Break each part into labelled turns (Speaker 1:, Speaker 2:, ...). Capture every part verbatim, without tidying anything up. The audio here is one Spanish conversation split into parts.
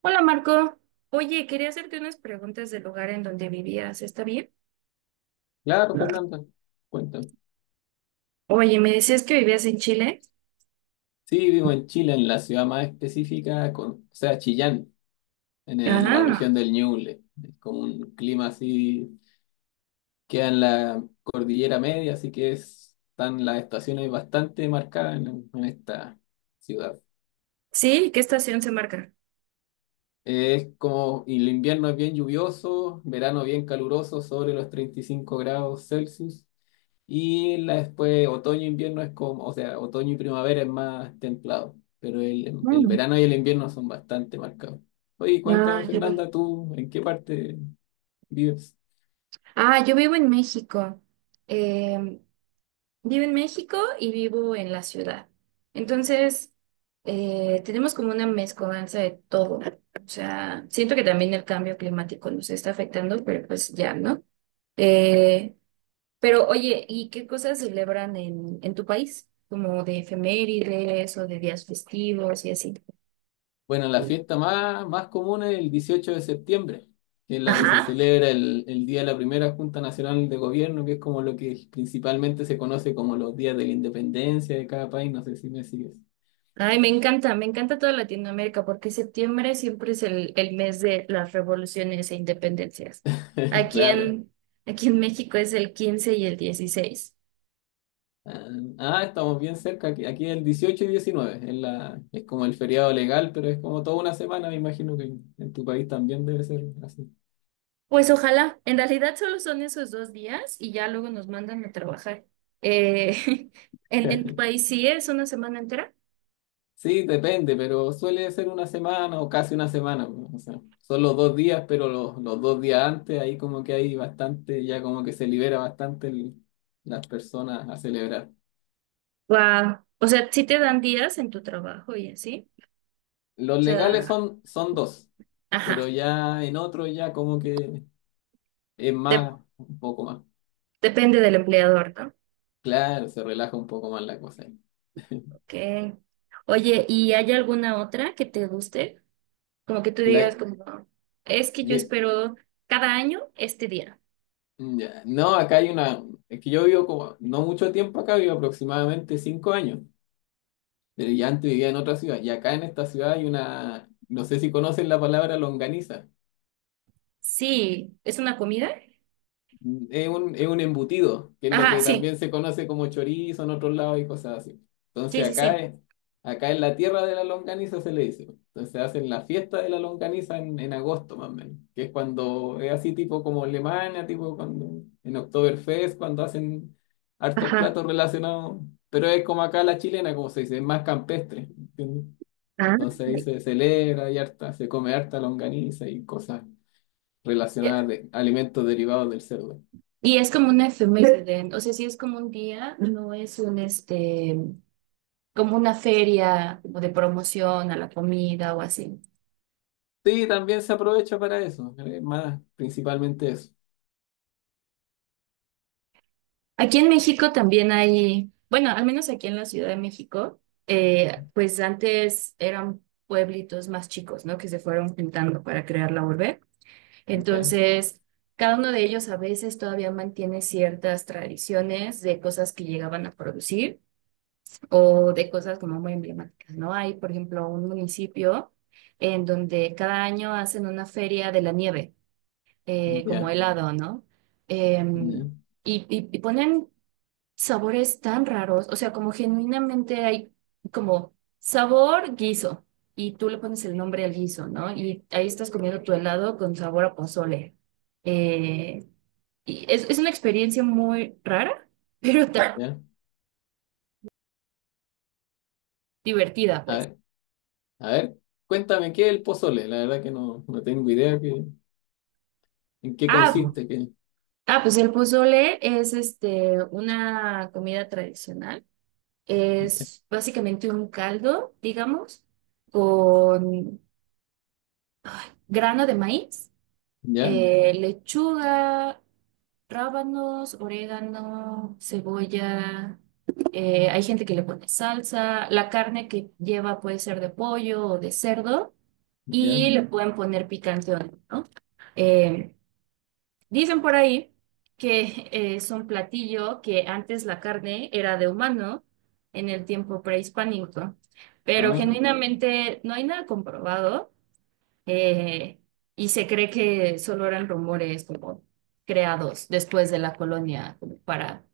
Speaker 1: Hola Marco, oye, quería hacerte unas preguntas del lugar en donde vivías, ¿está bien?
Speaker 2: Claro,
Speaker 1: Claro.
Speaker 2: Fernanda, cuéntame.
Speaker 1: Oye, me decías que vivías en Chile.
Speaker 2: Sí, vivo en Chile, en la ciudad más específica, con, o sea, Chillán, en el- la
Speaker 1: Ah,
Speaker 2: región del Ñuble. Es como un clima así, queda en la cordillera media, así que es- están las estaciones bastante marcadas en, en esta ciudad.
Speaker 1: sí, ¿qué estación se marca?
Speaker 2: Es como, y el invierno es bien lluvioso, verano bien caluroso, sobre los treinta y cinco grados Celsius. Y la, después otoño e invierno es como, o sea, otoño y primavera es más templado, pero el, em, el
Speaker 1: Mm.
Speaker 2: verano y el invierno son bastante marcados. Oye,
Speaker 1: Ah,
Speaker 2: cuéntame,
Speaker 1: yo, vi-
Speaker 2: Fernanda, ¿tú en qué parte vives?
Speaker 1: ah, yo vivo en México. Em, Vivo en México y vivo en la ciudad. Entonces, eh, tenemos como una mezcolanza de todo. O sea, siento que también el cambio climático nos está afectando, pero pues ya, ¿no? Eh, Pero oye, ¿y qué cosas celebran en, en tu país? Como de efemérides o de días festivos y así.
Speaker 2: Bueno, la fiesta más, más común es el dieciocho de septiembre, que es la que se
Speaker 1: Ajá.
Speaker 2: celebra el, el día de la primera Junta Nacional de Gobierno, que es como lo que principalmente se conoce como los días de la independencia de cada país, no sé si me sigues.
Speaker 1: Ay, me encanta, me encanta toda Latinoamérica porque septiembre siempre es el, el mes de las revoluciones e independencias. Aquí
Speaker 2: Claro.
Speaker 1: en, aquí en México es el quince y el dieciséis.
Speaker 2: Ah, ah, estamos bien cerca. Aquí, aquí el dieciocho y diecinueve es, la, es como el feriado legal, pero es como toda una semana. Me imagino que en tu país también debe ser así.
Speaker 1: Pues ojalá, en realidad solo son esos dos días y ya luego nos mandan a trabajar. Eh, ¿en, en tu país sí es una semana entera?
Speaker 2: Sí, depende, pero suele ser una semana o casi una semana. O sea, son los dos días, pero los, los dos días antes, ahí como que hay bastante, ya como que se libera bastante el- las personas a celebrar.
Speaker 1: Wow. O sea, sí te dan días en tu trabajo y así.
Speaker 2: Los
Speaker 1: O
Speaker 2: legales
Speaker 1: sea,
Speaker 2: son, son dos, pero
Speaker 1: ajá.
Speaker 2: ya en otro ya como que es
Speaker 1: Dep-
Speaker 2: más, un poco más.
Speaker 1: depende del empleador, ¿no?
Speaker 2: Claro, se relaja un poco más la cosa ahí.
Speaker 1: Ok. Oye, ¿y hay alguna otra que te guste? Como que tú
Speaker 2: La,
Speaker 1: digas, como, es que yo
Speaker 2: mira,
Speaker 1: espero cada año este día.
Speaker 2: ya, no, acá hay una, es que yo vivo como, no mucho tiempo acá, vivo aproximadamente cinco años, pero ya antes vivía en otra ciudad, y acá en esta ciudad hay una, no sé si conocen la palabra longaniza.
Speaker 1: Sí, ¿es una comida?
Speaker 2: Es un, es un embutido, que es lo
Speaker 1: Ajá,
Speaker 2: que
Speaker 1: sí.
Speaker 2: también se conoce como chorizo en otros lados y cosas así.
Speaker 1: Sí,
Speaker 2: Entonces
Speaker 1: sí,
Speaker 2: acá,
Speaker 1: sí.
Speaker 2: es- acá en la tierra de la longaniza se le dice. Entonces hacen la fiesta de la longaniza en, en agosto más o menos, que es cuando es así tipo como Alemania, tipo cuando en Oktoberfest, cuando hacen hartos
Speaker 1: Ajá.
Speaker 2: platos relacionados, pero es como acá la chilena, como se dice, es más campestre, ¿entiendes?
Speaker 1: Ah,
Speaker 2: Entonces ahí se celebra y harta, se come harta longaniza y cosas
Speaker 1: ya.
Speaker 2: relacionadas de alimentos derivados del cerdo.
Speaker 1: Y es como una efeméride, ¿no? O sea, sí es como un día, no es un este, como una feria como de promoción a la comida o así.
Speaker 2: Sí, también se aprovecha para eso, eh, más principalmente eso.
Speaker 1: Aquí en México también hay, bueno, al menos aquí en la Ciudad de México, eh, pues antes eran pueblitos más chicos, ¿no? Que se fueron juntando para crear la urbe.
Speaker 2: Ya,
Speaker 1: Entonces, cada uno de ellos a veces todavía mantiene ciertas tradiciones de cosas que llegaban a producir o de cosas como muy emblemáticas, ¿no? Hay, por ejemplo, un municipio en donde cada año hacen una feria de la nieve, eh, como
Speaker 2: ya,
Speaker 1: helado, ¿no?
Speaker 2: ya,
Speaker 1: Em, y, y- y ponen sabores tan raros, o sea, como genuinamente hay como sabor guiso y tú le pones el nombre al guiso, ¿no? Y ahí estás comiendo tu helado con sabor a pozole. Eh, y es, es una experiencia muy rara, pero tan
Speaker 2: ya.
Speaker 1: divertida,
Speaker 2: A
Speaker 1: pues.
Speaker 2: ver, a ver, cuéntame qué es el pozole, la verdad que no, no tengo idea que, en qué
Speaker 1: Ah,
Speaker 2: consiste, que,
Speaker 1: ah, pues el pozole es este, una comida tradicional. Es básicamente un caldo, digamos, con grano de maíz,
Speaker 2: ya,
Speaker 1: eh, lechuga, rábanos, orégano, cebolla. Eh, hay gente que le pone salsa. La carne que lleva puede ser de pollo o de cerdo
Speaker 2: ya,
Speaker 1: y le pueden poner picante o no, ¿no? Eh, dicen por ahí que eh, es un platillo que antes la carne era de humano en el tiempo prehispánico, pero
Speaker 2: ah,
Speaker 1: genuinamente no hay nada comprobado, eh, y se cree que solo eran rumores como creados después de la colonia como para,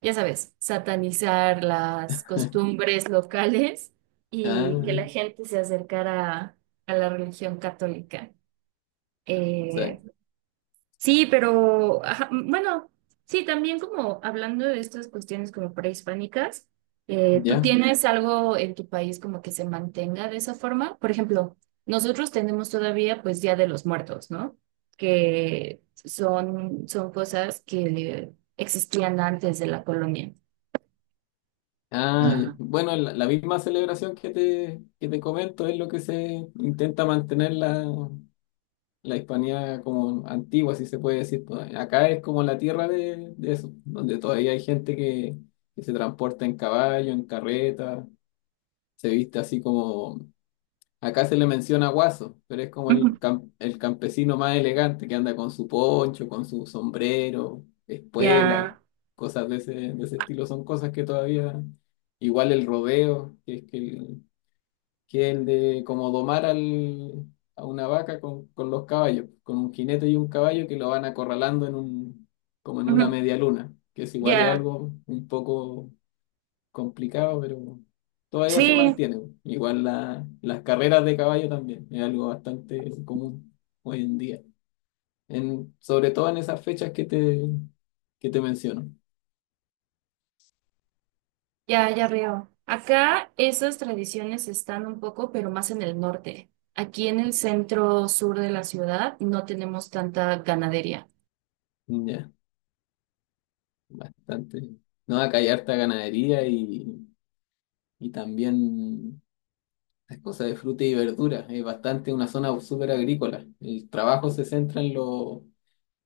Speaker 1: ya sabes, satanizar las costumbres locales y
Speaker 2: ah,
Speaker 1: que la gente se acercara a la religión católica. Eh,
Speaker 2: exacto,
Speaker 1: Sí, pero ajá, m- bueno, sí, también como hablando de estas cuestiones como prehispánicas, eh, ¿tú
Speaker 2: ya,
Speaker 1: tienes algo en tu país como que se mantenga de esa forma? Por ejemplo, nosotros tenemos todavía pues Día de los Muertos, ¿no? Que son, son cosas que existían antes de la colonia.
Speaker 2: ah, ya.
Speaker 1: Ah.
Speaker 2: Bueno, la, la misma celebración que te, que te comento es lo que se intenta mantener la, la Hispania como antigua, si se puede decir, pues. Acá es como la tierra de, de eso, donde todavía hay gente que, que se transporta en caballo, en carreta, se viste así como... Acá se le menciona guaso, pero es como
Speaker 1: Ujú.
Speaker 2: el, cam- el campesino más elegante que anda con su poncho, con su sombrero, espuela,
Speaker 1: Ya,
Speaker 2: cosas de ese, de ese estilo. Son cosas que todavía, igual el rodeo, que es que el, que es el de como domar al, a una vaca con, con los caballos, con un jinete y un caballo que lo van acorralando en un, como en una
Speaker 1: ujú,
Speaker 2: media luna, que es igual es
Speaker 1: ya,
Speaker 2: algo un poco complicado, pero todavía se
Speaker 1: sí.
Speaker 2: mantiene. Igual la- las carreras de caballo también, es algo bastante común hoy en día, en, sobre todo en esas fechas que te, que te menciono.
Speaker 1: Ya, ya veo. Acá esas tradiciones están un poco, pero más en el norte. Aquí en el centro sur de la ciudad no tenemos tanta ganadería.
Speaker 2: Ya, bastante. No, acá hay harta ganadería y, y también es cosas de fruta y verduras, es bastante una zona súper agrícola. El trabajo se centra en lo,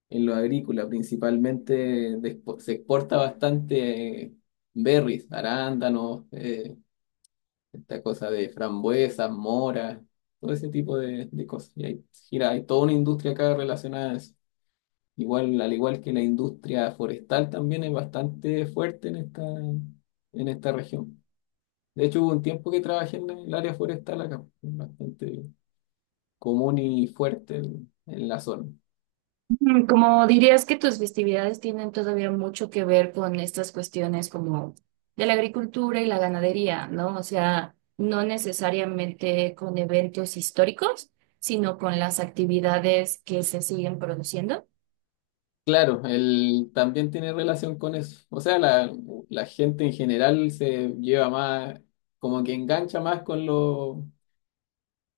Speaker 2: en lo agrícola, principalmente de expo- se exporta bastante, eh, berries, arándanos, eh, esta cosa de frambuesas, moras, todo ese tipo de, de cosas. Y hay, gira, hay toda una industria acá relacionada a eso. Igual, al igual que la industria forestal también es bastante fuerte en esta, en esta región. De hecho, hubo un tiempo que trabajé en el área forestal acá, bastante común y fuerte en, en la zona.
Speaker 1: Mm. Como dirías que tus festividades tienen todavía mucho que ver con estas cuestiones como de la agricultura y la ganadería, ¿no? O sea, no necesariamente con eventos históricos, sino con las actividades que se siguen produciendo.
Speaker 2: Claro, él también tiene relación con eso. O sea, la, la gente en general se lleva más, como que engancha más con lo,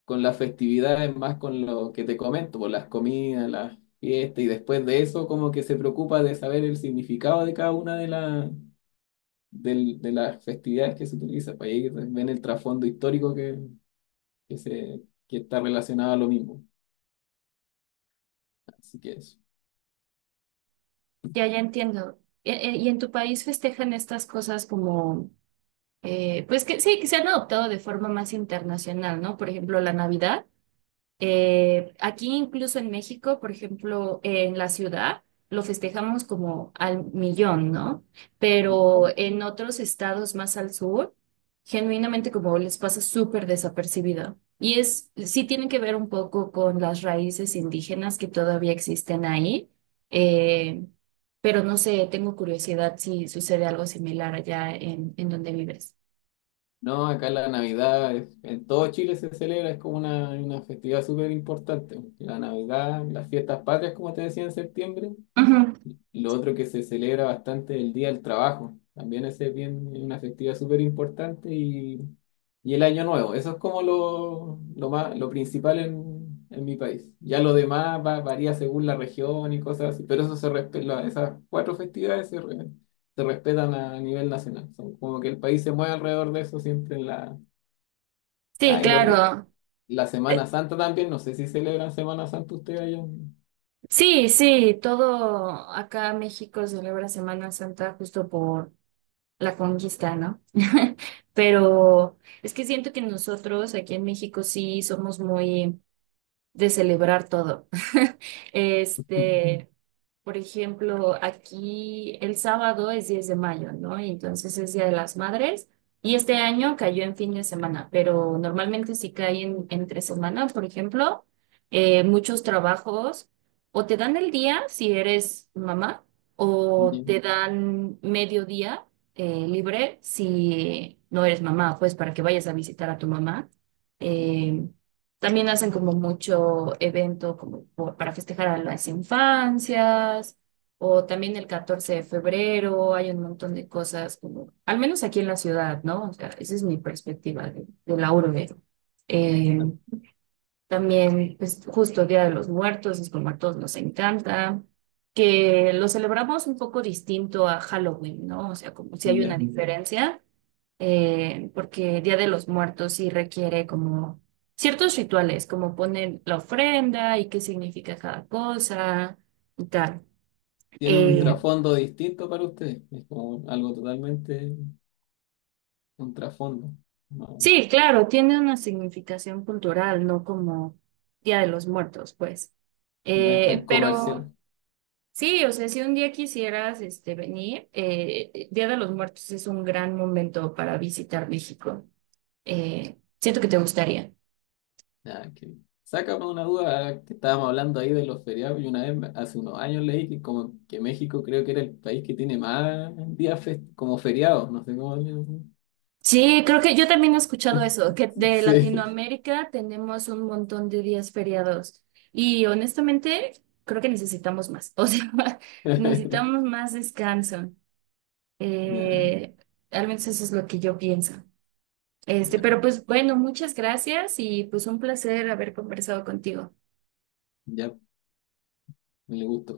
Speaker 2: con las festividades, más con lo que te comento, por las comidas, las fiestas, y después de eso como que se preocupa de saber el significado de cada una de la del- de las festividades que se utiliza. Para ahí ven el trasfondo histórico que, que se, que está relacionado a lo mismo. Así que eso.
Speaker 1: Ya, ya entiendo. E- e- ¿Y en tu país festejan estas cosas como… eh, pues que sí, que se han adoptado de forma más internacional, ¿no? Por ejemplo, la Navidad. Eh, aquí incluso en México, por ejemplo, en la ciudad, lo festejamos como al millón, ¿no? Pero en otros estados más al sur, genuinamente como les pasa súper desapercibido. Y es, sí tiene que ver un poco con las raíces indígenas que todavía existen ahí. eh, pero no sé, tengo curiosidad si sucede algo similar allá en, en donde vives.
Speaker 2: No, acá la Navidad, es- en todo Chile se celebra, es como una, una festividad súper importante. La Navidad, las fiestas patrias, como te decía en septiembre,
Speaker 1: Ujú.
Speaker 2: lo otro que se celebra bastante es el Día del Trabajo. También ese es bien, es una festividad súper importante y, y el Año Nuevo. Eso es como lo, lo más, lo principal en, en mi país. Ya lo demás va- varía según la región y cosas así, pero eso se respe- la- esas cuatro festividades se, re- se respetan a nivel nacional. Son como que el país se mueve alrededor de eso siempre en la...
Speaker 1: Sí,
Speaker 2: Ah, y lo otro,
Speaker 1: claro.
Speaker 2: la Semana
Speaker 1: Eh,
Speaker 2: Santa también. No sé si celebran Semana Santa ustedes allá.
Speaker 1: sí, sí, todo acá en México celebra Semana Santa justo por la conquista, ¿no? Pero es que siento que nosotros aquí en México sí somos muy de celebrar todo. Este, por ejemplo, aquí el sábado es diez de mayo, ¿no? Y entonces es Día de las Madres. Y este año cayó en fin de semana, pero normalmente si cae en, entre semana, por ejemplo, eh, muchos trabajos o te dan el día si eres mamá o
Speaker 2: Ya,
Speaker 1: te dan medio día, eh, libre si no eres mamá, pues para que vayas a visitar a tu mamá. Eh, también hacen como mucho evento como por- para festejar a las infancias, o también el catorce de febrero, hay un montón de cosas como, al menos aquí en la ciudad, ¿no? O sea, esa es mi perspectiva de, de la urbe. Eh, también, pues justo Día de los Muertos, es como a todos nos encanta, que lo celebramos un poco distinto a Halloween, ¿no? O sea, como si hay una
Speaker 2: ya,
Speaker 1: diferencia, eh, porque Día de los Muertos sí requiere como ciertos rituales, como poner la ofrenda y qué significa cada cosa y tal.
Speaker 2: tiene un
Speaker 1: Eh,
Speaker 2: trasfondo distinto para usted. Es como algo totalmente un trasfondo. No,
Speaker 1: Sí. Sí, claro, tiene una significación cultural, no como Día de los Muertos, pues.
Speaker 2: no es
Speaker 1: Eh,
Speaker 2: tan
Speaker 1: pero
Speaker 2: comercial.
Speaker 1: sí, o sea, si un día quisieras este, venir, eh, eh, Día de los Muertos es un gran momento para visitar México. Eh, siento que te gustaría.
Speaker 2: Nada que... Sácame una duda que estábamos hablando ahí de los feriados y una vez me- hace unos años leí que como que México creo que era el país que tiene más días fes- como feriados, no sé cómo le-
Speaker 1: Sí, creo que yo también he escuchado eso, que de
Speaker 2: Sí.
Speaker 1: Latinoamérica tenemos un montón de días feriados y honestamente creo que necesitamos más, o sea, necesitamos más descanso.
Speaker 2: Ya,
Speaker 1: Eh, al menos eso es lo que yo pienso. Este,
Speaker 2: ya,
Speaker 1: pero pues bueno, muchas gracias y pues un placer haber conversado contigo.
Speaker 2: ya, me le gusta.